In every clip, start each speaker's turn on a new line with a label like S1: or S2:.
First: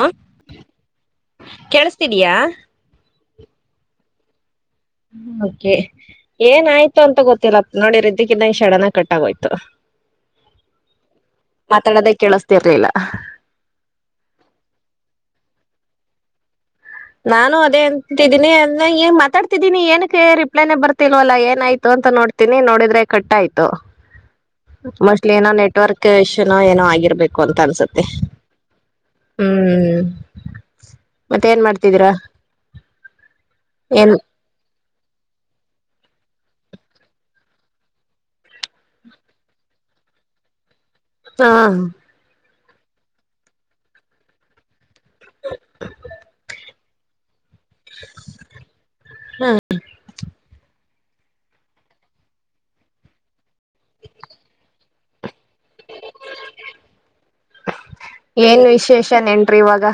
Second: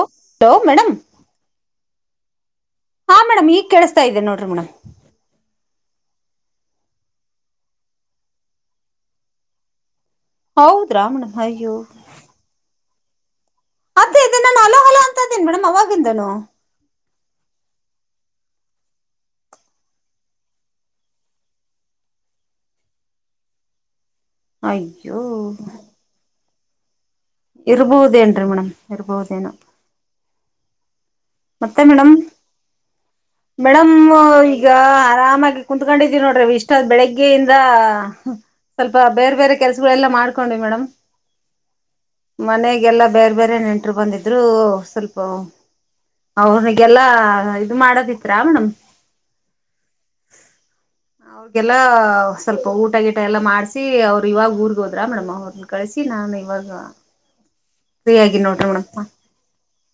S1: ಓ ಲೋ ಮೇಡಮ್
S2: ತಿದಿಯಾ
S1: ಹಾ ಮೇಡಂ ಈಗ್ ಕೇಳಿಸ್ತಾ ಇದೆ ನೋಡ್ರಿ ಮೇಡಂ.
S2: ಹ್ಮ್ ಅದ್ಕೆ ಏನಾಯ್ತು ಅಂತ ಗೊತ್ತಿಲ್ಲ ನೋಡಿರ ಇದಿದ್ದಕ್ಕಿದ್ದಂಗ್ ಶಡನ್ ಕಟ್ಟಾಗೋಯ್ತು.
S1: ಹೌದ್ರಾ ಮೇಡಮ್ ಅಯ್ಯೋ
S2: ಮಾತಾಡೋದೇ ಕೇಳಸ್ತಿರ್ಲಿಲ್ಲ. ಅಹ್
S1: ಅದೆ ಇದ ನಾನು ಹಲೋ ಹಲೋ ಅಂತ ಇದ್ದೇನಿ ಮೇಡಮ್ ಅವಾಗಿಂದಾನು.
S2: ನಾನು ಅದೇ ಅಂತಿದ್ದೀನಿ [unintelligible] ಮಾತಾಡ್ತಿದ್ದೀನಿ ಏನಕ್ಕೆ ರಿಪ್ಲೈನೆ ಬರ್ತಿಲ್ವಲ್ಲಾ ಏನಾಯ್ತು ಅಂತ ನೋಡ್ತೀನಿ ನೋಡಿದ್ರೆ ಕಟ್ ಆಯ್ತು.
S1: ಅಯ್ಯೋ
S2: ಮೋಸ್ಟ್ಲಿ ಏನ ನೆಟ್ವರ್ಕ್ ಇಶ್ಯು ತ್ತೇನೋ ಏನೋ ಆಗಿರ್ಬ್ ಬೇಕು ಅಂತ ಅನ್ಸುತ್ತೆ
S1: ಇರ್ಬೋದೇನ್ರಿ ಮೇಡಮ್ ಇರ್ಬೋದೇನೋ
S2: ಹ್ಮ್ ಮತ್ತೆ ಏನ್ ಮಾಡ್
S1: ಮೇಡಂ ಮೇಡಂ
S2: ಏನ್
S1: ಈಗ ಆರಾಮಾಗಿ ಕುೂತ್ಕೊಂಡಿದೀ ನೋಡ್ರಿ ಇಷ್ಟಾದ್ ಬೆಳಿಗ್ಗೆಯಿಂದ ಸ್ವಲ್ಪ ಬೇರೆ ಬೇರೆ ಕೆಲ್ಸಗಳೆಲ್ಲ ಮಾಡ್ಕೊಂಡ್ವಿ ಮೇಡಮ್.
S2: ಹ
S1: ಮನೆಗೆಲ್ಲಾ ಬೇರೆ ಬೇರೆ ನೆಂಟ್ರು ಬಂದಿದ್ರು ಸ್ವಲ್ಪ ಅವ್ರಿಗೆಲ್ಲಾ ಇ ಇದು ಮಾಡದಿತ್ರಾ ಮೇಡಂ ಅವ್ರಿಗೆಲ್ಲ ಸ್ವಲ್ಪ ಊಟ ಗೀಟ ಎಲ್ಲ ಮಾಡಸಿ ಅವರು ಇವಾಗ ಊರ್ಗ್ ಹೋದ್ರಾ ಮೇಡಮ್ ಅವ್ ಕಳಸಿ ನಾನು ಇವಾಗ ಫ್ರೀಯಾಗಿನ್
S2: ಏನ್
S1: ನೋಡ್ರಿ ಮೇಡಂ.
S2: ವಿಶೇಷ ನೆನ್ರಿ ಇವಾಗ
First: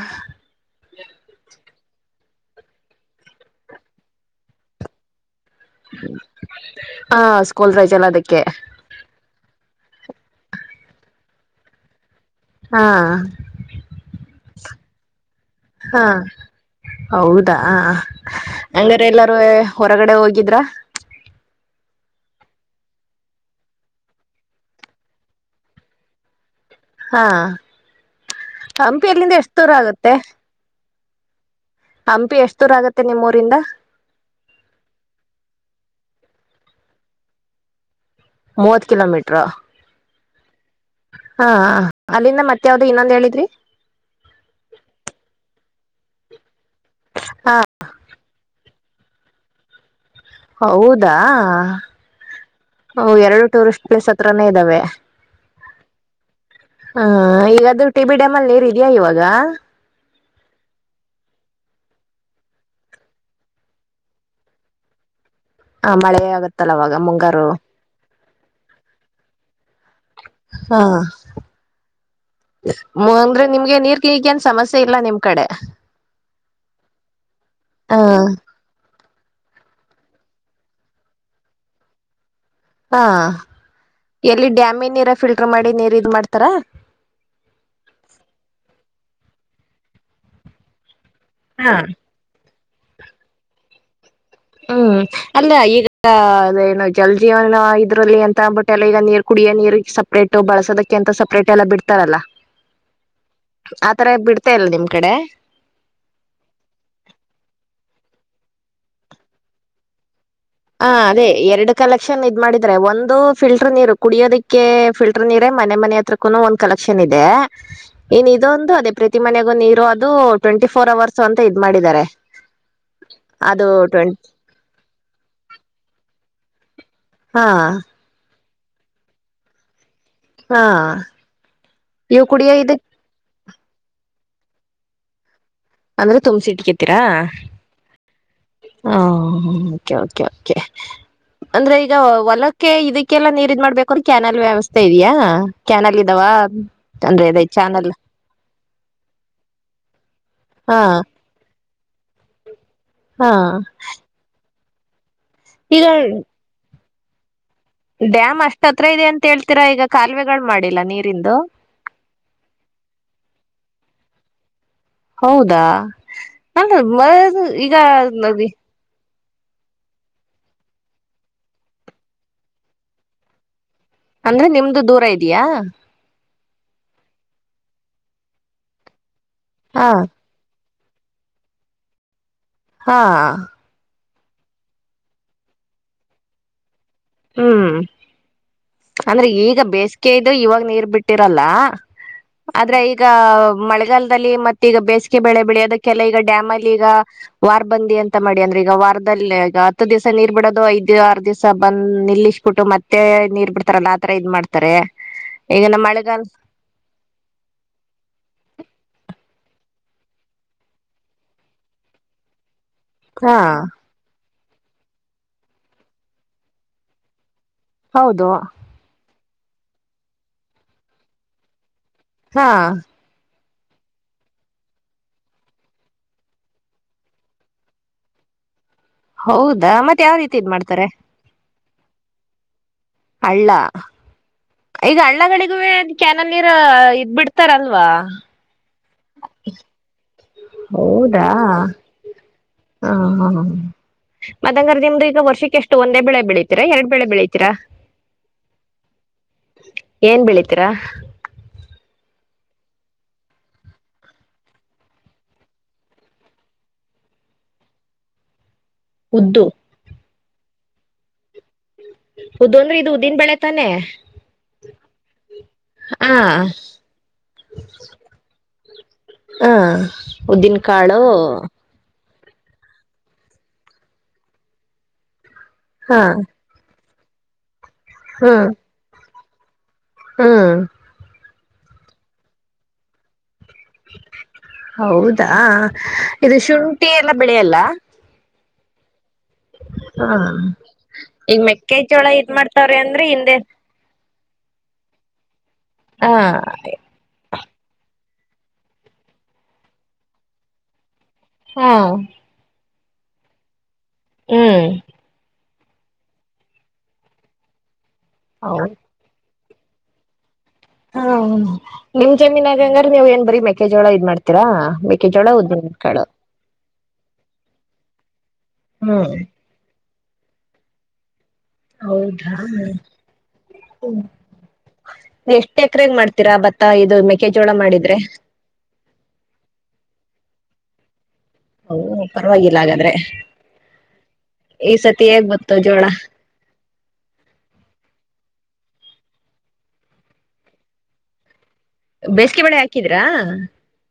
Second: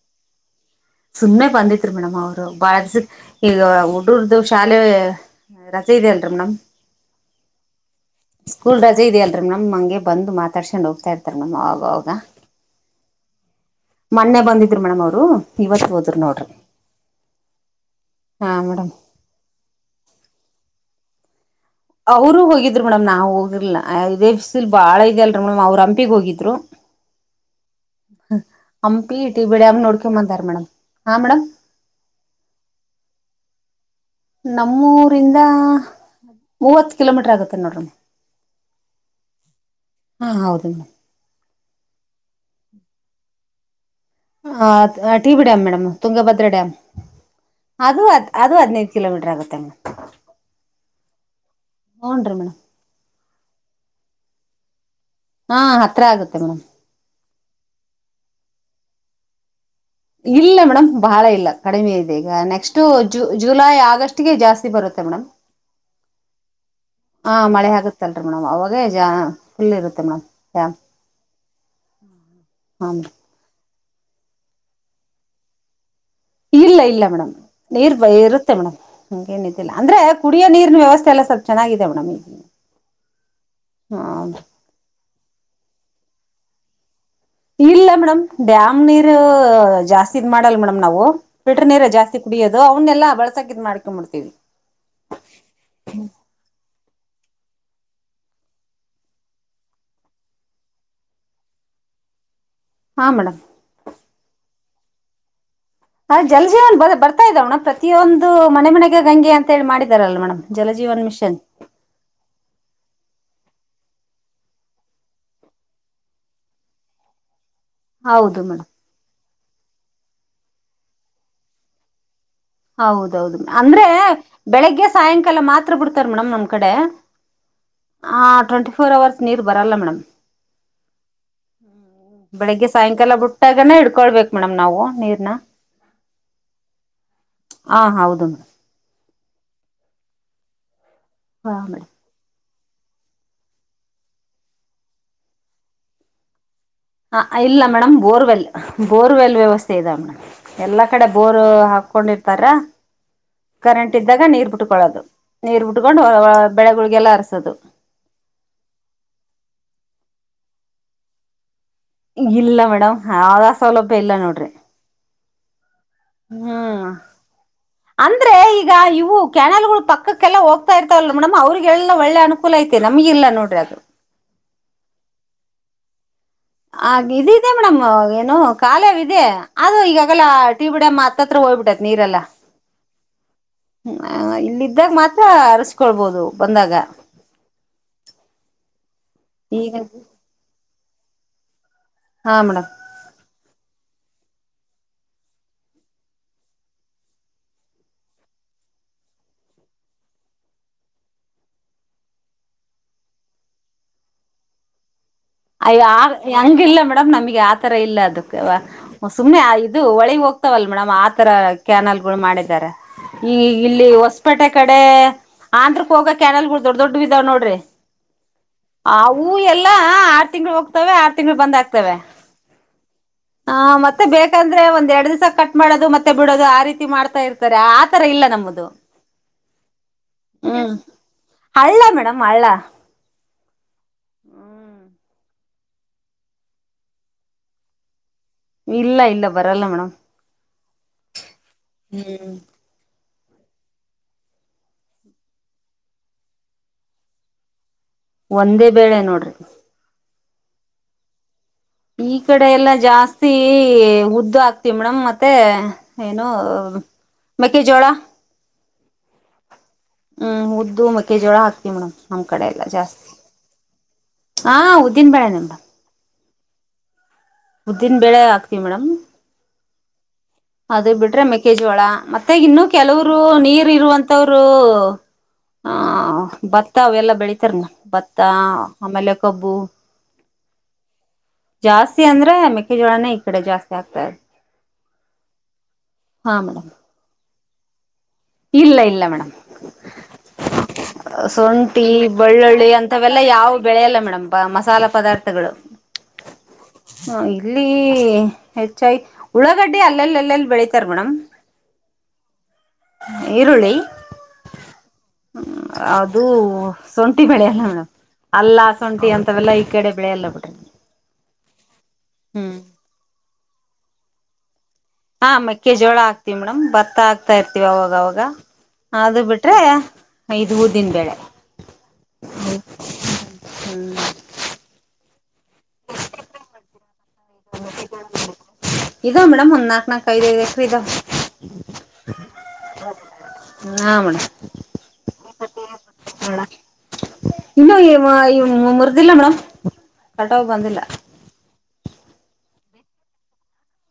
S1: ಸುಮ್ಮ್ನೆ ಬಂದಿತ್ರಿ ಮೇಡಮ್ ಅವ್ರು ಬಾಳ ದಿಸ ಈಗ ಉಡ್ಗುರ್ದು ಶಾಲೆ ರಜೆ ಇದೆಯಲ್ರಿ ಮೇಡಮ್
S2: ಹ ಸ್ಕೂಲ್ ರೈಜ್ ಎಲ್ಲ ಅದಕ್ಕೆ
S1: ಸ್ಕೂಲ್ ರಜೆ ಇದೆಯಲ್ರರಿ ಮೇಡಮ್ ಹಂಗೆ ಬಂದು ಮಾತಾಡ್ಸೊಂಡ್ ಹೋಗ್ತಾ ಇರ್ತ್ ಬರ್ತಾರ್ ಮ್ಯಾಮ್ ಅವಾಗವಾಗ
S2: ಹಾ
S1: ಮೊನ್ನೆ ಬಂದಿದ್ರು ಮೇಡಮ್ ಅವರು ಇವತ್ತು
S2: ಹ
S1: ಹೋದ್ರ್
S2: ಹೌದಾ
S1: ಹಾ ಮೇಡಮ್
S2: ಹಂಗಾರೆ ಎಲ್ಲಾರುವೆ ಹೊರಗಡೆ ಹೋಗಿದ್ರ?
S1: ಅವರು ಹೋಗಿದ್ರು ಮೇಡಮ್ ನಾವು ಹೋಗಿರ್ಲಿಲ್ [unintelligible] ಬಾಳ ಇದ್ಯಲ್ರಿ ಮೇಡಮ್ ಅವ್ರ್ ಹಂಪಿಗ್ ಹೋಗಿದ್ರು.
S2: ಹಾ ಹಂಪಿ ಅಲ್ಲಿಂದ
S1: ಟಿ
S2: ಎಷ್ಟ್
S1: ಬಿ
S2: ದೂರ
S1: ಡ್ಯಾಮ್
S2: ಆಗತ್ತೆ.
S1: ನೋಡ್ಕೊಂಡ್ ಬಂದಾರ ಮೇಡಮ್ ಹಾ ಮೇಡಮ್
S2: ಹಂಪಿ ಎಷ್ಟ್ ದೂರ ಆಗತ್ತೆ ನಿಮ್ಮೂರಿಂದ
S1: ನಮ್ಮೂರಿಂದ ಮೂವತ್ತ್ ಕಿಲೋಮೀಟರ್ ಆಗುತ್ತೆ ನೋಡ್ರಿ ಮ್
S2: ಮೂವತ್ ಕಿಲೋಮೀಟ್ರ.
S1: ಹಾ ಹೌದು ಮೇಡಂ
S2: ಹಾ ಅಲ್ಲಿಂದ ಮತ್ ಯಾವ್ದು ಇನ್ನೊಂದ್ ಹೇಳಿದ್ರಿ
S1: ಆ T B dam madam Tungabhadra dam ಅದು ಅದ್ ಅದು ಅದ್ನೇ ಕಿಲೋಮೀಟರ್ ಆಗುತ್ತೆ ಮೆ [unintelligible]
S2: ಹೌದಾ
S1: ರೀ ಮೇಡಮ್
S2: ಓ ಎರಡು ಟೂರಿಸ್ ಪ್ಲೇಸ್ ಹತ್ರಾನೇ ಇದ್ದಾವೆ.
S1: ಹಾ ಹತ್ರ ಆಗುತ್ತೆ ಮೇಡಮ್
S2: ಹಾ ಈಗದು ಟಿ ಬಿ ಡ್ಯಾಮಲ್ ನೀರ್ ಇದ್ಯಾ ಇವಾಗ್ [unintelligible]
S1: ಇಲ್ಲ ಮೇಡಮ್ ಬಾಳ ಇಲ್ಲ ಕಡಿಮೆ ಇದೆ ಈಗ ನೆಕ್ಸ್ಟ್ ಜುಲೈ ಆಗಸ್ಟ್ಗೆ ಜಾಸ್ತಿ ಬರುತ್ತೆ ಮೇಡಮ್.
S2: ಹ ಮಳೆ ಆಗತ್ತಲ್ಲ ಅವಾಗ ಮುಂಗಾರು
S1: [unintelligible] ಮೇಡಂ ಅವಾಗ ಜಾ ಫುಲ್ ಇರುತ್ತೆ ಮೇಡಮ್ ಡ್ಯಾಮ್
S2: ಹಾ
S1: ಹಾ
S2: ಮೋ
S1: ಮೇಡಮ್,
S2: ಅಂದ್ರೆ ನಿಮ್ಗೆ ನೀರ್ ಗಿಗೇನ್ ಸಮಸ್ಯೆ ಇಲ್ಲ ನಿಮ್ ಕಡೆ
S1: ಇಲ್ಲ ಇಲ್ಲ ಮೇಡಮ್ ನೀರ್
S2: ಹ
S1: ಬ ಇರುತ್ತೆ ಮೇಡಮ್ ಹಂಗೇನ್ ಇಲ್ಲ ಅಂದ್ರೆ ಕುಡಿಯ ನೀರಿನ ವ್ಯವಸ್ಥೆ ಎಲ್ಲ ಸ್ವಲ್ಪ್ ಚೆನ್ನಾಗಿದೆ ಮೇಡಮ್ ಈಗ್
S2: ಹಾ ಎಲ್ಲಿ ಡ್ಯಾಮಿನ್ ನೀರೆ ಫಿಲ್ಟರ್ ಮಾಡಿ ನೀರ್ ಇದ್ ಮಾಡ್ ತರ
S1: ಇಲ್ಲ ಮೇಡಮ್ ಡ್ಯಾಮ್ ನೀರು ಜಾಸ್ತಿ ಇದ್ ಮಾಡಲ್ ಮೇಡಮ್ ನಾವು. ಬಿಟ್ಟ
S2: ಹಾ
S1: ನೀರ ಜಾಸ್ತಿ ಕುಡಿಯೋದು ಅವ್ನೆಲ್ಲ ಬಳ್ಸಕಿದ್ ಮಾಡ್ ಕ ಮಾಡ್ತೀವಿ.
S2: ಹ್ಮ್ ಅಲ್ಲ ಈಗ ಅದೇನು ಜಲ್ ಜೀವನ ಇದ್ರಲ್ಲಿ ಅಂತ ಅ ಬಟ್ ಎಲ್ಲ ಈಗ ನೀರ್ ಕುಡಿಯೋ ನೀರಿಗ್ ಸಪ್ರೇಟ್ ಬಳಸೋದಕ್ಕೆ ಎಂತ ಸಪ್ರೇಟ್ ಎಲ್ಲಾ ಬಿಡ್ತಾರಲ್ಲ.
S1: ಹಾ ಮೇಡಮ್
S2: ಆತರ ಬಿಡ್ ತ್ತ ಇಲ್ ನಿಮ್ ಕಡೆ.
S1: ಅ ಜಲ ಜೀವನ್ ಬ ಬರ್ತಾ ಇದೆ ಮೇಡಮ್ ಪ್ರತಿಯೊಂದು ಮನೆ ಮನೆಗೆ ಗಂಗೆ ಅಂತ ಹೇಳಿ ಮಾಡಿದಾರಲ್ಲ ಮೇಡಮ್.
S2: ಹ
S1: ಜಲಜೀವನ್
S2: ಅದೇ
S1: ಮಿಷನ್
S2: ಎರಡು ಕಲೆಕ್ಷನ್ ಇದ್ ಮಾಡಿದ್ರೆ ಒಂದು ಫಿಲ್ಟರ್ ನೀರು ಕುಡಿಯೋದಕ್ಕೆ ಫಿಲ್ಟರ್ ನೀರೇ ಮನೆ ಮನೆ ಹತ್ರಕ್ಕೂ ಒಂದು ಕಲೆಕ್ಷನ್ ಇದೆ. ಇನ್
S1: ಹೌದು ಮೇಡಮ್
S2: ಇದೊಂದು ಅದೇ ಪ್ರ ಪ್ರತಿ ಮನೆಗೂ ನೀರು ಅದು ಟ್ವೆಂಟಿ ಫೋರ್ ಅವರ್ಸ್ ಅಂತ ಇದ್ ಮಾಡಿದ್ದಾರೆ.
S1: ಹೌದೌದು ಮ್
S2: ಅದು
S1: ಅಂದ್ರೆ
S2: ಟ್ವೆಂ
S1: ಬೆಳಿಗ್ಗೆ ಸಾಯಂಕಾಲ ಮಾತ್ ತ್ರ ಬಿಡ್ತಾರ್ ಮೇಡಮ್ ನಮ್ ಕಡೆ.
S2: ಹಾ
S1: ಟ್ವೆಂಟಿಫೋರ್ ಅವರ್ಸ್ ನೀರ್ ಬರಲ್ಲ ಮೇಡಮ್.
S2: ಹಾ ಇವು ಕುಡಿಯೋ ಇದ್
S1: ತಗನ ಇಡ್ಕೊಳ್ಬೇಕ್ ಮೇಡಮ್ ನಾವು ನೀರ್ನ.
S2: ಅಂದ್ರೆ ತುಂಬ್ಸಿಟ್ಕ್ಯ ತೀರಾ?
S1: ಹಾ ಹೌದು ಮೇಡಮ್
S2: ಹಾ ಒ ಓಕೆ ಓಕೆ ಓಕೆ.
S1: ಹಾ
S2: ಅಂದ್ರೆ
S1: ಮೇಡಮ್
S2: ಈಗ ಒ ಹೊಲ ಕ್ಕೆ ಇದಕ್ಕೆಲ್ಲಾ ನೀರು ಇದ್ ಮಾಡ್ಬೇಕ್ ಅನ್ ಕ್ಯಾನಲ್ ವ್ಯವಸ್ಥೆ ಇದ್ಯಾ ಕ್ಯಾನಲ್ ಇದಾವ?
S1: ಹ
S2: ಅಂದ್ರೆ ಅದೇ
S1: ಇಲ್ಲ
S2: ಚಾನಲ್
S1: ಮೇಡಮ್ ಬೋರ್ವೆಲ್ ಬೋರ್ವೆಲ್ ವ್ಯವಸ್ಥೆ ಇದಾವ್ ಮೇಡಮ್
S2: ಹಾ
S1: ಎಲ್ಲಾ ಕಡೆ ಬೋರ್ ಹಾಕ ಕೊಂಡಿರ್ತಾರ
S2: ಹಾ
S1: ಕರೆಂಟ್ ಇದ್ದಾಗ ನೀರ್ ಬಿಟ್ ಕೊಳದು ನೀರ್
S2: ಈಗ
S1: ಬಿಟ್ಕೊಂಡು ವ ವ ಬೆಳಗ್ ಗುಳ್ಗೆಲ್ಲ ಅರ್ಸೋದು.
S2: ಡ್ಯಾಮ್ ಅಷ್ಟ ಹತ್ರ ಇದೆ ಅಂತ ಹೇಳ್ತೀರಾ ಈಗ ಕಾಲುವೆಗಳು ಮಾಡಿಲ್ಲ ನೀರಿಂದು.
S1: ಇಲ್ಲ ಮೇಡಮ್ ಹಾವ ಸೌಲಭ್ಯ ಇಲ್ಲ ನೋಡ್ರಿ.
S2: ಹೌದಾ
S1: ಹ್ಮ್
S2: ಅಲ್ಲ ಈಗ
S1: ಅಂದ್ರೆ ಈಗ ಇವು ಕ್ಯಾನಲ್ ಗಳು ಪಕ್ಕಕ್ಕೆಲ್ಲ ಹೋಗ್ತಾ ಇರ್ತವಲ್ ಮೇಡಮ್ ಅವ್ರಿಗೆ ಎಲ್ಲ ಒಳ್ಳೆ ಅನುಕೂಲ ಐತೆ ನಮಗ ಇಲ್ಲ ನೋಡ್ರಿ ಅದು.
S2: ಅಂದ್ರೆ ನಿಮ್ದು ದೂರ ಇದಿಯಾ?
S1: ಹಾಗ ಇದಿದೆ ಮೇಡಮ್ ಏನು ಕಾಲವ್ ಇದೆ. ಅದು
S2: ಹಾ
S1: ಈಗಾಗಲ ತ್ತಿ ಬಿಡಮ್ಮ ಹತ್ತತ್ರ ಹೊಯ್ಬಿಟೈತ್ ನೀರೆಲ್ಲ.
S2: ಹಾ
S1: ಇಲ್ಲಿದ್ದಾಗ ಮಾತ್ರ ಅರಸ್ಕೊಳ್ಬೋದು ಬಂದಾಗ.
S2: ಹ್ಮ್ ಅಂದ್ರೆ ಈಗ ಬೇಸಿಗೆದು ಇವಾಗ ನೀರ್ ಬಿಟ್ಟಿರಲ್ಲ.
S1: ಹಾ ಮೇಡಮ್
S2: ಆದ್ರೆ ಈಗ ಮಳೆ ಮಳೆಗಾಲದಲ್ಲಿ ಮತ್ತ ಈಗ ಬೇಸಿಗೆ ಬೆಳೆ ಬೆಳೆಯೋದಕ್ಕೆಲ್ಲ ಈಗ ಡ್ಯಾಮಲ್ಲಿ ಈಗ ವಾರ್ ಬಂದಿ ಅಂತ ಮಾಡಿ ಅಂದ್ರೆ ಈಗ ವಾರದಲ್ಲಿ ಈಗ ಹತ್ತು ದಿವಸ ನೀರ್ ಬಿಡೋದು ಐದ್ ಆರು ದಿವ್ಸ ಬನ್ ನಿಲ್ಲಿಸ್ ಬಿಟ್ಟು ಮತ್ತೆ ನೀರ್ ಬಿಡ್ತಾರಲ್ಲ ಆತರ ಇದ್ ಮಾಡ್ತಾರೆ. ಈಗ ನಮ್ಮ
S1: ಐದಾರ್
S2: ಮಳೆಗಾಲ
S1: ಹಂಗಿಲ್ಲ ಮೇಡಮ್ ನಮ್ಗೆ ಆತರ ಇಲ್ಲ ಅದಕ್ಕೆ ವ ಹೊಸ್ ಸುಮ್ನೆ ಆ ಇದು ಹೋಳಿಗ್ ಹೋಗ್ತವಲ್ಲ ಮೇಡಮ್ ಆತರ ಕ್ಯಾನಲ್ ಗಳು ಮಾಡಿದ್ದಾರೆ. ಈ
S2: ಹಾ
S1: ಇಲ್ಲಿ ವಸ್ ಪೇಟೆ ಕಡೆ ಆಂಧ್ರ ಕೋಗಾ ಕ್ಯಾನಲ್ ಗಳ್ ದೊಡ್ಡ ದೊಡ್ಡುವ್ ಇದಾವ್ ನೋಡ್ರಿ.
S2: ಹೌದು
S1: ಹೂ ಎಲ್ಲಾ ಆರ್ ತಿಂಗಳು ಹೋಗ್ತವೆ ಆರು ತಿಂಗಳು ಬಂದ್ ಆಗ್ತವೆ.
S2: ಹಾ
S1: ಹ ಮತ್ತೆ ಬೇಕಂದ್ರೆ ಒಂದ್ ಎರಡ್ ದಿವ್ಸ ಕಟ್ ಮಾಡೋದು ಮತ್ತೆ ಬಿಡೋದು ಆ ರೀತಿ ಮಾಡ್ತಾ ಇರ್ತಾರೆ ಆತರ ಇಲ್ಲ ನಮ್ಮದು.
S2: ಹೌದಾ ಮತ್ ಯಾವ್ ರೀತಿ ಇದ್
S1: ಹ್ಮ್
S2: ಮಾಡ್ತಾರೆ.
S1: ಹಳ್ಳ ಮೇಡಮ್ ಹಳ್ಳ
S2: ಹಳ್ಳ ಈಗ್ ಹಳ್ಳಗಳಿಗುವೇ ಕ್ಯಾನಲ್ ನೀರು ಇದ್ ಬಿಡ್ತಾರಲ್ವ.
S1: ಇಲ್ಲ ಇಲ್ಲ ಬರಲ್ಲ ಮೇಡಮ್
S2: ಹೌದಾ
S1: ಹ್ಮ್
S2: ಹಾ ಹ ಮದಂಗಾರ್ ನಿಮ್ದು ಈಗ ವರ್ಷಕ್ಕೆಷ್ಟು ಒಂದೇ ಬೆಳೆ ಬೆಳಿತೀರಾ ಎರಡ್ ಬೆಳೆ ಬೆಳಿತೀರಾ?
S1: ಒಂದೇ ಬೇಳೆ ನೋಡ್ರಿ.
S2: ತೀರಾ?
S1: ಈ ಕಡೆ ಎಲ್ಲಾ ಜಾಸ್ತಿ ಉದ್ದು ಹಾಕ್ತಿವಿ ಮೇಡಮ್ ಮತ್ತೆ ಏನು ಮೆಕ್ಕೆಜೋಳ
S2: ಉದ್ದು
S1: ಹ್ಮ್ ಉದ್ದು ಮಕ್ಕೆ ಜೋಳ ಹಾಕ್ ತಿವಿ ಮೇಡಮ್ ನಮ್ ಕಡೆ
S2: ಉದ್ದು
S1: ಎಲ್ಲ
S2: ಅಂದ್ರೆ ಇದು
S1: ಜಾಸ್ತಿ
S2: ಉದ್ದಿನ ಬೆಳೆ ತಾನೆ
S1: ಹಾ ಉದ್ದಿನ್ ಬೇಳೆ ನೆ ಮೆಡಮ್.
S2: [inaudible]
S1: ಉದ್ದಿನ್ ಬೇಳೆ ಹಾಕ್ತಿವಿ ಮೇಡಮ್.
S2: ಆ ಉದ್ದಿನ
S1: ಅದು
S2: ಕಾಳು
S1: ಬಿಟ್ರೆ ಮೆಕ್ಕೆ ಜೋಳ ಮತ್ ತ್ತೆ ಇನ್ನು ಕೆಲವರು ನೀರ್ ಇರುವಂತವ್ರು ಹಾ ಬತ್ ತ್ತ ಎವೆಲ್ಲ ಬೆಳೀತಾರ್ ಮೇಡಂ. ಭತ್ತ ಆಮೇಲೆ ಕಬ್ಬು
S2: ಹ್ಮ
S1: ಜಾಸ್ತಿ ಅಂದ್ರೆ ಮೆಕ್ಕೆಜೋಳನೆ ಇ ಕಡೆ ಜಾಸ್ತಿ ಆಗ್ತಾ
S2: ಹ ಹ
S1: ಹಾ
S2: ಇದು
S1: ಮೇಡಮ್
S2: ಶುಂಠಿ ಎಲ್ಲ ಬೆಳೆಯಲ್ಲ
S1: ಇಲ್ಲ ಇಲ್ಲ ಮೇಡಮ್
S2: ಹಾ ಈಗ
S1: ಶುಂಠಿ
S2: ಮೆಕ್ಕೆಜೋಳ ಇದ್
S1: ಬೆಳ್ಳುಳ್ಳಿ
S2: ಮಾಡ್ತಾವ್ರೆ ಅಂದ್ರೆ
S1: ಅಂತವೆಲ್ಲ
S2: ಹಿಂದೆ
S1: ಯಾವ ಬೆಳೆೆಯಲ್ಲ ಮೇಡಮ್ ಪ ಮಸಾಲ ಪದಾರ್ಥಗಳು
S2: ಹಾ
S1: ಅಲ್ಲಿ ಹೆಚ್ಚಾಗಿ ಉಳ್ಳಾಗಡ್ಡೆ ಅಲ್ಲೆಲ್ಲಿ ಅಲ್ಲೆಲ್ಲಿ ಬೆಳತಾರೆ ಮೇಡಮ್
S2: ಹಾ
S1: ಈರುಳ್ಳಿ
S2: ಹ್ಮ್
S1: ಹ್ಮ ಅದು ಸೊಂಟಿ ಬೆಳೆ ಅಲ್ಲ ಸೊಂಠಿ ಅಂ ಅವೆಲ್ಲ ಈ ಕಡೆ ಬೆಳೆಯಲ್ಲ ಬ
S2: ಹಾ ನಿಮ್ ಜಮೀನ್
S1: ಹ್ಮ್
S2: ಆಗಂಗ್ರ ನೀವ್ ಏನ್ ಬರಿಬೇಕ ಕೆ ಜೋಳ ಇದ್ ಮಾಡ್ತೀರಾ ಮೆಕ್ಕೆಜೋಳ
S1: ಹಾ ಮೆಕ್ಕೆ
S2: ಉದ್ದಿನ
S1: ಜೋಳ
S2: ಕಾಳು
S1: ಹಾಕ್ತಿವಿ ಮೇಡಮ್ ಭತ್ತ ಆಕ್ತಾ ಇರ್ತಿವ ಅವಾಗ ಅವಾಗ
S2: ಹ್ಮ್
S1: ಅದು ಬಿಟ್ರೆ ಐದು್ ಊ ದನ್ಬೇಳೆ
S2: ಹೌದಾ ಎಷ್ಟ್ ಎಕರೆಗ್ ಮಾಡ್ತೀರಾ ಬತ್ತ ಆದು
S1: ಇದಾ ಮೇಡಮ್ ಒಂದ್ ನಾಕ್ ನಾಕ ಐದು ಇದೆ ಹಪ್ಪದ
S2: ಪರವಾಗಿಲ್ಲ ಹಾಗಾದ್ರೆ
S1: ಹಾ ಮೇಡಮ್
S2: ಈ ಸತಿ ಹೇಗ್ ಗತ್ತು ಜೋಳ
S1: ಿಲ್ಲ ಮೇಡಮ್ ಕಟ ಬಂದಿಲ್ಲ
S2: ಬೇಸಿಗೆ ಬಳೆ ಹಾಕಿದ್ರಾ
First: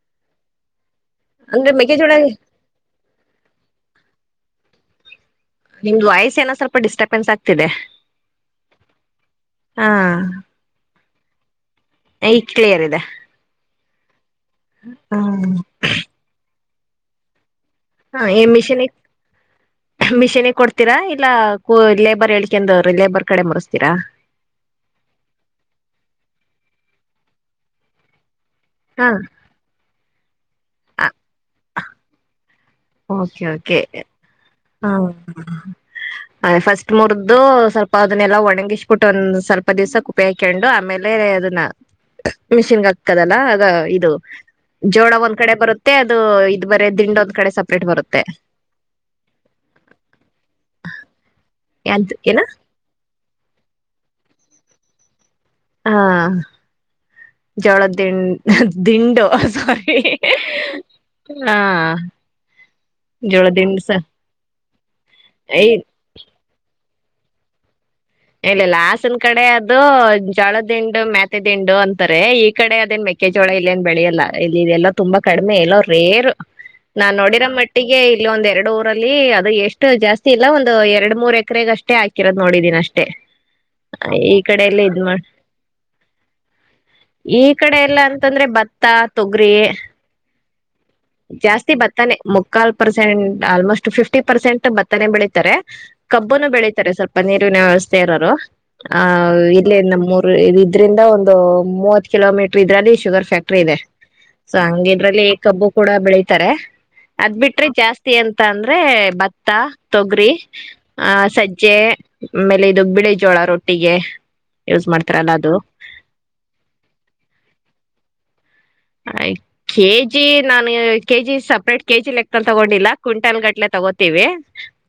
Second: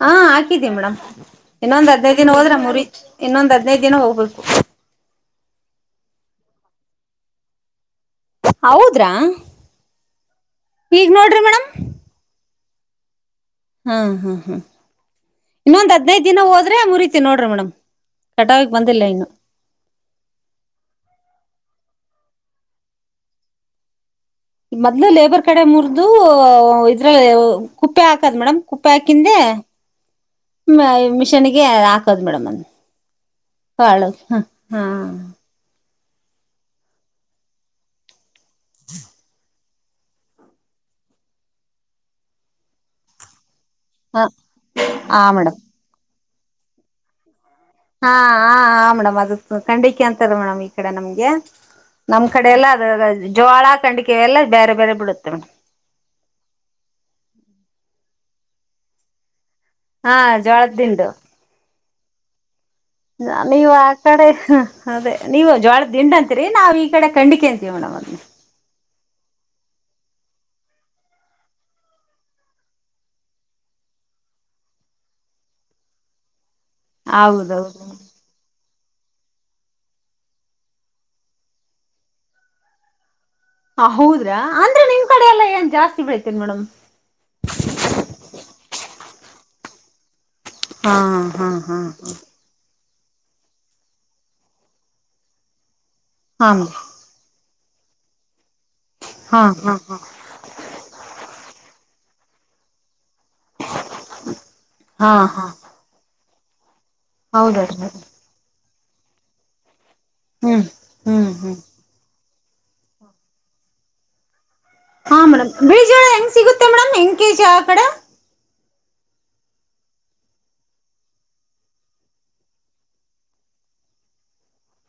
S1: ಹಾ ಹಾಕಿದ್ದಿ ಮೇಡಮ್
S2: ಅಂದ್ರೆ
S1: ಇನ್ನೊಂದ್
S2: ಮೆಕ್ಕೆಜೋಳ
S1: ಹದ್ೈದದು ದಿನ ಹೋದ್ರೆ ಮುರಿ ಇನ್ನೊಂದ್ ಹದ್ನೈದು ದಿನ ಹೋಗ್ಬೇಕು
S2: ನಿಮ್ದ್ ವಯಸ್ಸ ಏನೋ ಸ್ವಲ್ಪ ಡಿಸ್ಟರ್ಬೆನ್ಸ್ ಆಗ್ತಿದೆ
S1: ಹೌದ್ರಾ
S2: ಹಾ
S1: ಈಗ್ ನೋಡ್ರಿ ಮೇಡಮ
S2: ಈಗ ಕ್ಲಿಯರ್ ಇದೆ
S1: ಹಾ ಹಾ ಹ್ಮ ಇನ್ನೊಂದ್ ಹದ್ಿನೈದು ದಿನ ಹೋಗ ಅ್ರೆ ಮುರಿತಿ ನೋಡ್ರ ಮೇಮ್
S2: ಹಾ ಮಿಷನ್ಿ ಮಿಷೀನ್ಿಗೆ ಕೊಡ್ತೀರಾ ಇಲ್ಲ ಹ ಲೇಬರ್ ಹೇಳಳ್ಿಕೆಂದ್ರಿ ಲೇಬರ್ ಕಡೆ ಮರೆಸ್ತೀರಾ
S1: ಮೊದ್ಲು ಲೇಬರ್ ಕಡೆ ಮುರಿದು ಇದ್ರಲ್ಲಿ ಕುಪ್ಪೆ ಹಾಕದ ಮೇಡಮ್
S2: ಹಾ
S1: ಕುಪ್ಪಾಯಕಿಂದ ಮಿಷನ್ಿಗೆ ಹಾಕದ್ ಮೇಡಮ್ ಅನ್
S2: ಕೆ ಕೆ ಹ
S1: ಹಾ
S2: ಅದ ಫಸ್ಟ್ ಮುರ್್ದು ಸ್ವಲ್ಪ ಅದನ್ನೆಲ್ಲ ಒ ನಂಗೆ ಇಷ್ಟುಟ್ಟ ಒಂದು ಸ್ಲ್ಪ ಪ್ಪ ದಿವ್ಸ ಕುಪ್ಪಿ ಹಾಕೊಂಡು ಆಮೇಲೆ ಅದನ್ನ ಮಿಷಿನ್ಗೆ ಹಾತದಲ್ಲ ಇದು
S1: ಹ
S2: ಜೋಳ
S1: ಆ
S2: ಒಂದ್ ಕಡೆ
S1: ಮೇಡಮ್
S2: ಬರುತ್ತೆ ಇ ಇದ್ ಬರ ದಂಡೋದ್ ಕಡೆ ಸಪ್ರೇಟ್
S1: ಹಾ
S2: ಬರುತ್ತೆ
S1: ಹ ಹ ಮೇಡಮ್ ಅದ ಖಂಡಕ್ಕೆ ಅಂತದ ಮೇಡಮ್ ಈ ಕಡೆ ನಮ್ಗೆ
S2: ಅದ್
S1: ನಮ್
S2: ಏನ
S1: ಕಡೆ ಎಲ್ಲ ಅದ ಜೋಳ ಖಂಡಿಕೆ ಎಲ್ಲ ಬೇರೆ ಬೇರೆ ಬಿಡುತ್ತೆೇಮ್
S2: ಹಾ ಜೋಳ ದಿಂಡ ದಿಂಡು ಸಾರಿ
S1: ಹಾ ಜೋಳದ್ದಂಡು
S2: ಹಾ
S1: ನ
S2: ಜೋಳದ
S1: ನೀವು
S2: ದಿಂಡು
S1: ಆ
S2: ಸ
S1: ಕಡೆ ಅದೇ ನೀವು
S2: ಏ
S1: ಜ್ವಳ ದಿಂಡಂತ ೆ ನಾವವು ಈ ಕಡೆ ಖಂಡಿಕೆ ಅಂತೋಣಂತ
S2: ಎನು ಇಲ್ಲಾ ನ್ ಕಡೆ ಅದು ಜೋಳದಿಂಡು ಮ್ಯಾತೆ ದಿಂಡು ಅಂತಾರೆ ಈ ಕಡೆ ಅದೇನ್ ಮೆಕ್ಕೆಜೋಳ ಇಲ್ಲೇಏನ್ ಬೆಳೆಯಲ್ಲ ಇಲ್ಲಿ ಇದೆಲ್ಲ ತುಂಬಾ ಕಡಿಮೆ ಎಲ್ಲ ರೇರ್ ನಾನ್ ನೋಡಿರೋ
S1: ಹೌದೌದು
S2: ಮಟ್ಟಿಗೆ ಇಲ್ಲಿ ಒಂದ್ ಎರಡುರು ಅದು ಎಷ್ಟು ಜಾಸ್ತಿ ಇಲ್ಲ ಒಂದು ಎರಡು ಮೂರ್ ಎಕರೆಗೆ ಅಷ್ಟೇ ಹಾಕಿರೋದು ನೋಡಿದ್ದೀನಿ ಅಷ್ಟೇ ಟಿ ಈ
S1: ಹೌದ್ರಾ
S2: ಕಡೆಯಲ್ಲ
S1: ಅಂದ್ರೆ
S2: ಇದ
S1: ನಿಮ್
S2: ಮಾಡ
S1: ಕಡೆ ಎಲ್ಲ ಏನ್ ಜಾಸ್ತಿ ಬೆಳಿತೀರಿ ಮೇಡಮ್
S2: ಈ ಕಡೆ ಎಲ್ಲ ಅಂತಂದ್ರೆ ಭತ್ತ ತೊಗ್ರಿಯೇ
S1: ಹಾ ಹಾ
S2: ಜಾಸ್ತಿ
S1: ಹಾ
S2: ಬತ್ತನೆೆ ಮುಕ್ಕಾಲ್ ಪರ್ಸೆಂಟ್ ಆಲ್ಮೋಸ್ಟ್ ಫಿಫ್ಟಿ ಪರ್ಸೆಂಟ್ ಬತ್ತನೆೆ ಬೆಳಿತಾರೆ ಕಬ್ಬನು
S1: ಹಾ
S2: ಬೆಳೀತಾರೆ ಸ್ವಲ್ಪ ನೀ ನ ವ್ಯವಸ್ಥೆ ಇರರು ಆ
S1: ಹಾ ಹಾ
S2: ಇಲ್ಲಿ ನಮ್ಮ ಮೂರು ಇದ್ರಿಂದ ಒಂದು ಮೂವತ್ ಕಲೋಮೀಟರ್ ಇದರಲ್ಲಿ ಶುಗರ್ ಫ್ಯಾಕ್ಟ್ರಿ ಇದೆ ಸೊ ಹಂಗ
S1: ಹಾ ಹಾ
S2: ಇದ್ರಲ್ಲಿ
S1: ಹಾ
S2: ಕಬ್ಬು ವೈತರೆ ಅದ್ ಬಿಟ್ರಿ
S1: ಹೌದಲ್ರಿ
S2: ಜಾಸ್ತಿ ಅಂತ ಅಂದ್ರ ಅೆ ಭತ್ತ ತೊಗರಿಿ
S1: ಹ್ಮ್
S2: ಆ
S1: ಹ್ಮ್ ಹ್ಮ್
S2: ಸಜ್ಜೆ ಆಮೇಲೆ ಇದು ಬಿಳಿ ಜೋಳ ರೊಟ್ಟಿಗೆ ಯೂಸ್
S1: ಹಾ
S2: ಮಾಡ್ತಾರಲ್ಲ
S1: ಮೇಡಮ್
S2: ಅದು
S1: ಬಜ ಹೆಂಗ್ ಸಿಗುತ್ತೆ ಮೇಡಮ್ ಹೆಂಗ ಕೆಜಿ ಆ ಕಡೆ
S2: ಕೆಜಿ ನಾನು ಕೆಜಿ ಸಪ್ರೇಟ್ ಕೆಜಿ ಲೆಕ್ನ್ ತಗೊಂಡಿಲ್ಲ ಕು್ವಿಂಟನ್ ಗಟ್ಲೆ ತಗೋತೀವಿ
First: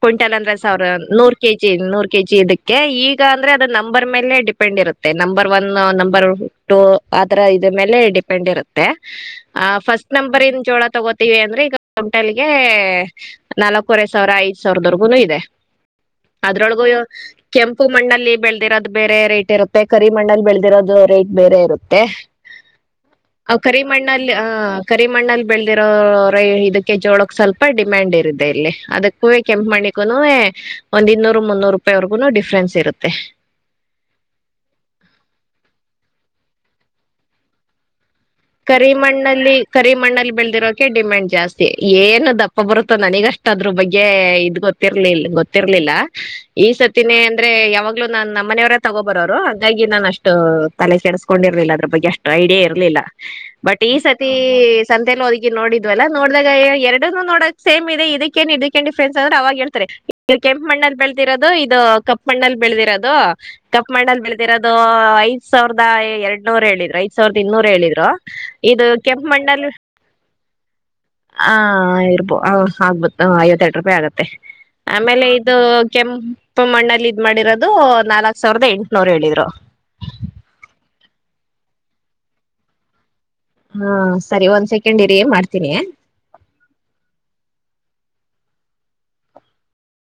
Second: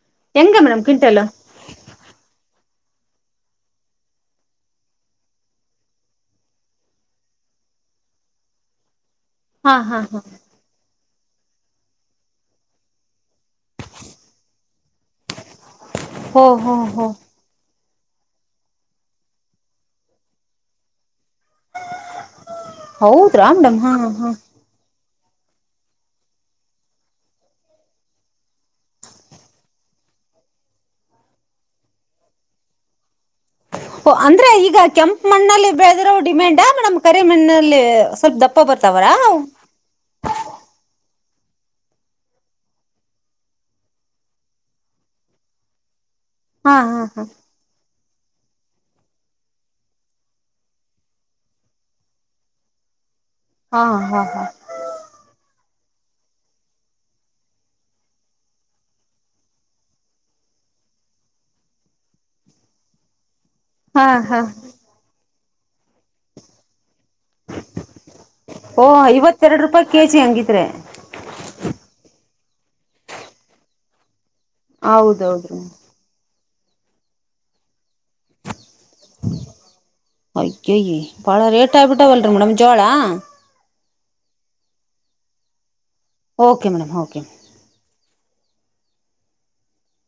S2: ಕ್ವಿಂಟಲ್ ಅಂದ್ರೆ
S1: ಹೆಂಗ ಮೇಡಮ್
S2: ಸಾವಿರ
S1: ಕ್ವಿಂಟಲ್
S2: ನೂ ಕೆ ಜಿ ನೂರ್ ಕೆ ಜಿ ಇದಕ್ಕೆ ಈಗ ಅಂದ್ರೆ ಅದು ನಂಬರ್ ಮೇಲೆ ಡಿಪೆಂಡ್ ಇರುತ್ತೆ ನಂಬರ್ ಒನ್ ನಂಬರ್ ಟೂ ಆ ತರ ಇದ ಮೇಲೆ ಡಿಪೆಂಡ್ ಇರುತ್ತೆ ತ್ತ ಆ
S1: ಹಾ ಹಾ
S2: ಫಸ್ಟ್
S1: ಹಾ
S2: ನಂಬರ್ ಇನ್ ಜೋಳ ತಗೋ ವಿ ಅಂದ್ರೆ ಈಗ ಕಂಟೆಲ್ಗೆ ನಾಲ್ಕೂವರೆ ಸಾವಿರ ಐ್ ಸಾವಿರದವರ್ಗುನು ಇದೆ
S1: ಹೋ ಹೋ
S2: ಅದ್ರೊಳಗೂ
S1: ಹೋ
S2: ಕೆಂಪ ಉಪ್ಪು ಮಣ್ಣಲ್ಲಿ ಬೆಳೆದಿರೋದು ಬೇರೆ ರೇಟ್ ಇರುತ್ತೆ ಕರಿ ಮಣ್ಣಲ್ಲಿ ಬೆಳೆಿರೋದು ರೇಟ್ ಬೇರೆ ಇರುತ್ತೆ
S1: ಹೌದ್ರಾ ಮೇಡಮ್ ಹಾ ಹಾ
S2: ಕರಿಮಣ್ಣಲ್ಲಿರಿ ಕರಿಮಣ್ಣಲ್ಲಿ ಬೆಳೆದಿರೋ ಇದಕ್ಕೆ ಜೋಳಕ್ ಸ್ವಲ್ಪ ಡಿಮ್ಯಾಂಡ್ ಇದೆ ಇಲ್ಲಿ ಅದಕ್ಕೂ ಕೆಂಪ ಮಣ್ಣಿಗು ಒಂದ್ ಇನ್ನೂರು ಮುನ್ನೂರು ರೂಪಾಯಿವರ್ಗು ಡಿಫ್ರೆನ್ಸ್ ಇರುತ್ತೆ
S1: ಓ ಅಂದ್ರೆ ಈಗ ಕೆಂಪ ಮಣ್ಣಲ್ಲಿ ಬೆಳೆದ್ರ ಡಿಮ್ಯಾಂಡ್ಾ ಮೇಡಮ್ ಕರಿ ಮಣ್ಣಲ್ಲಿ ಸ್ವಲ್ಪ ದಪ್ಪ ಬರ್ತಾವರಾ ಅವು
S2: ಕರಿಮಣ್ಣಲ್ಲಿ ಕರಿಮಣ್ಣಲ್ಲಿ ಬೆಳೆದಿರೋಕೆ ಡಿಮ್ಯಾಂಡ್ ಜಾಸ್ತಿ ಏನು ದಪ್ಪ ಬರುತ್ತೋ ನನಗಷ್ಟ ಅದ್ರ ಬಗ್ಗೆ ಇದ್ ಗೊತ್ತಿರ್ಲಿಲ್ಲ ಗೊತ್ತಿರ್ಲಿಲ್ಲ ಈ
S1: ಹಾ ಹಾ
S2: ಸತ್ತಿನೇ
S1: ಹಾ
S2: ಅಂದ್ರೆ ಯಾವಾಗ ಇ ನಮ್ಮನೆಯವರೇ ತಗೋ ಬರೋರು ಹಾಗಂಗಾಗಿ ನಾನು ಅಷ್ಟು ತಲೆ ಸೇಸ್ಕೊಂಡಿರ್ಲಿಲ್ಲ ಅದ್ರ ಬಗ್ಗೆಷ್ಟ ಐಡಿಯಾ ಇರ್ಲಿಲ್ಲ ಬಟ್ ಈ
S1: ಹಾ ಹಾ
S2: ಸತಿ ಸಂತೆನ ಒದಗಿ ನೋಡಿದ್ದ ಇದುಲ್ಲ ನೋಡ್ದಾಗ ಎರಡ ನೋಡಕ್ ಸೇಮ್ ಇದೆ ಇದಕ್ಕ ಏನ್ ಇದಕ್ಕ ಏನ್ ಡಿಫ್ರೆನ್ಟ್ಸ್ ಆದ್ರೆ ಅವಾಗ ಹೇಳ್ತಾರೆ ಇ ಕೆಂಪು ಮಣ್ಣಲ್ಲಿ ಬೆಳದಿರೋದು ಇದು ಕಪ್ ಮಣ್ಣಲ್ಲಿ ಬೆಳೆದಿರೋದು ತಪ್ಪ
S1: ಹಾ ಹಾ
S2: ಮಣ್ಣಲ್
S1: ಹಾ
S2: ಬೆಳದಿರ ಅದು ಐ ಸಾವಿರದ ಎರಡ್ ನೂರ ಹೇಳಿದ್ರ ಸಾವಿದ ಇನ್ನೂರು ಹೇಳರು
S1: ಓಹ ಇವತ್ತೆರಡು ರೂಪಾಯಿ ಕೆಜಿ ಹಂಗತ್ತು ತತ್ರೇ
S2: ಆ ರೂಪಿ ಆಗುತ್ತೆ ಆಮೇಲೆ ಇದು
S1: ಹೌದೌದ್ರೀ
S2: ಕೆಂ ಇಪ್ಪ ಮಣ್ಣಲ್ಲಿ ಇದ್ ಮಾಡಿರೋದು ನಾಲ್ಕಕ್ ಸಾವಿರದ ಎಂಟು
S1: ಹಕ್ಕಿ ಪಳ ರೇಟ್ ಆಗ್ಬಿಟ್ಟಾ ಒಳ್ಳರ ಮೇಡಮ ಜೋಳಾ
S2: ಹಾ ಸರಿ ಒಂದ್ ಸೆಕೆಂಡ್ ಇರಿ ಮಾಡ್ತೀನಿ
S1: ಓಕೆ ಮೇಡಮ್ ಓಕೆ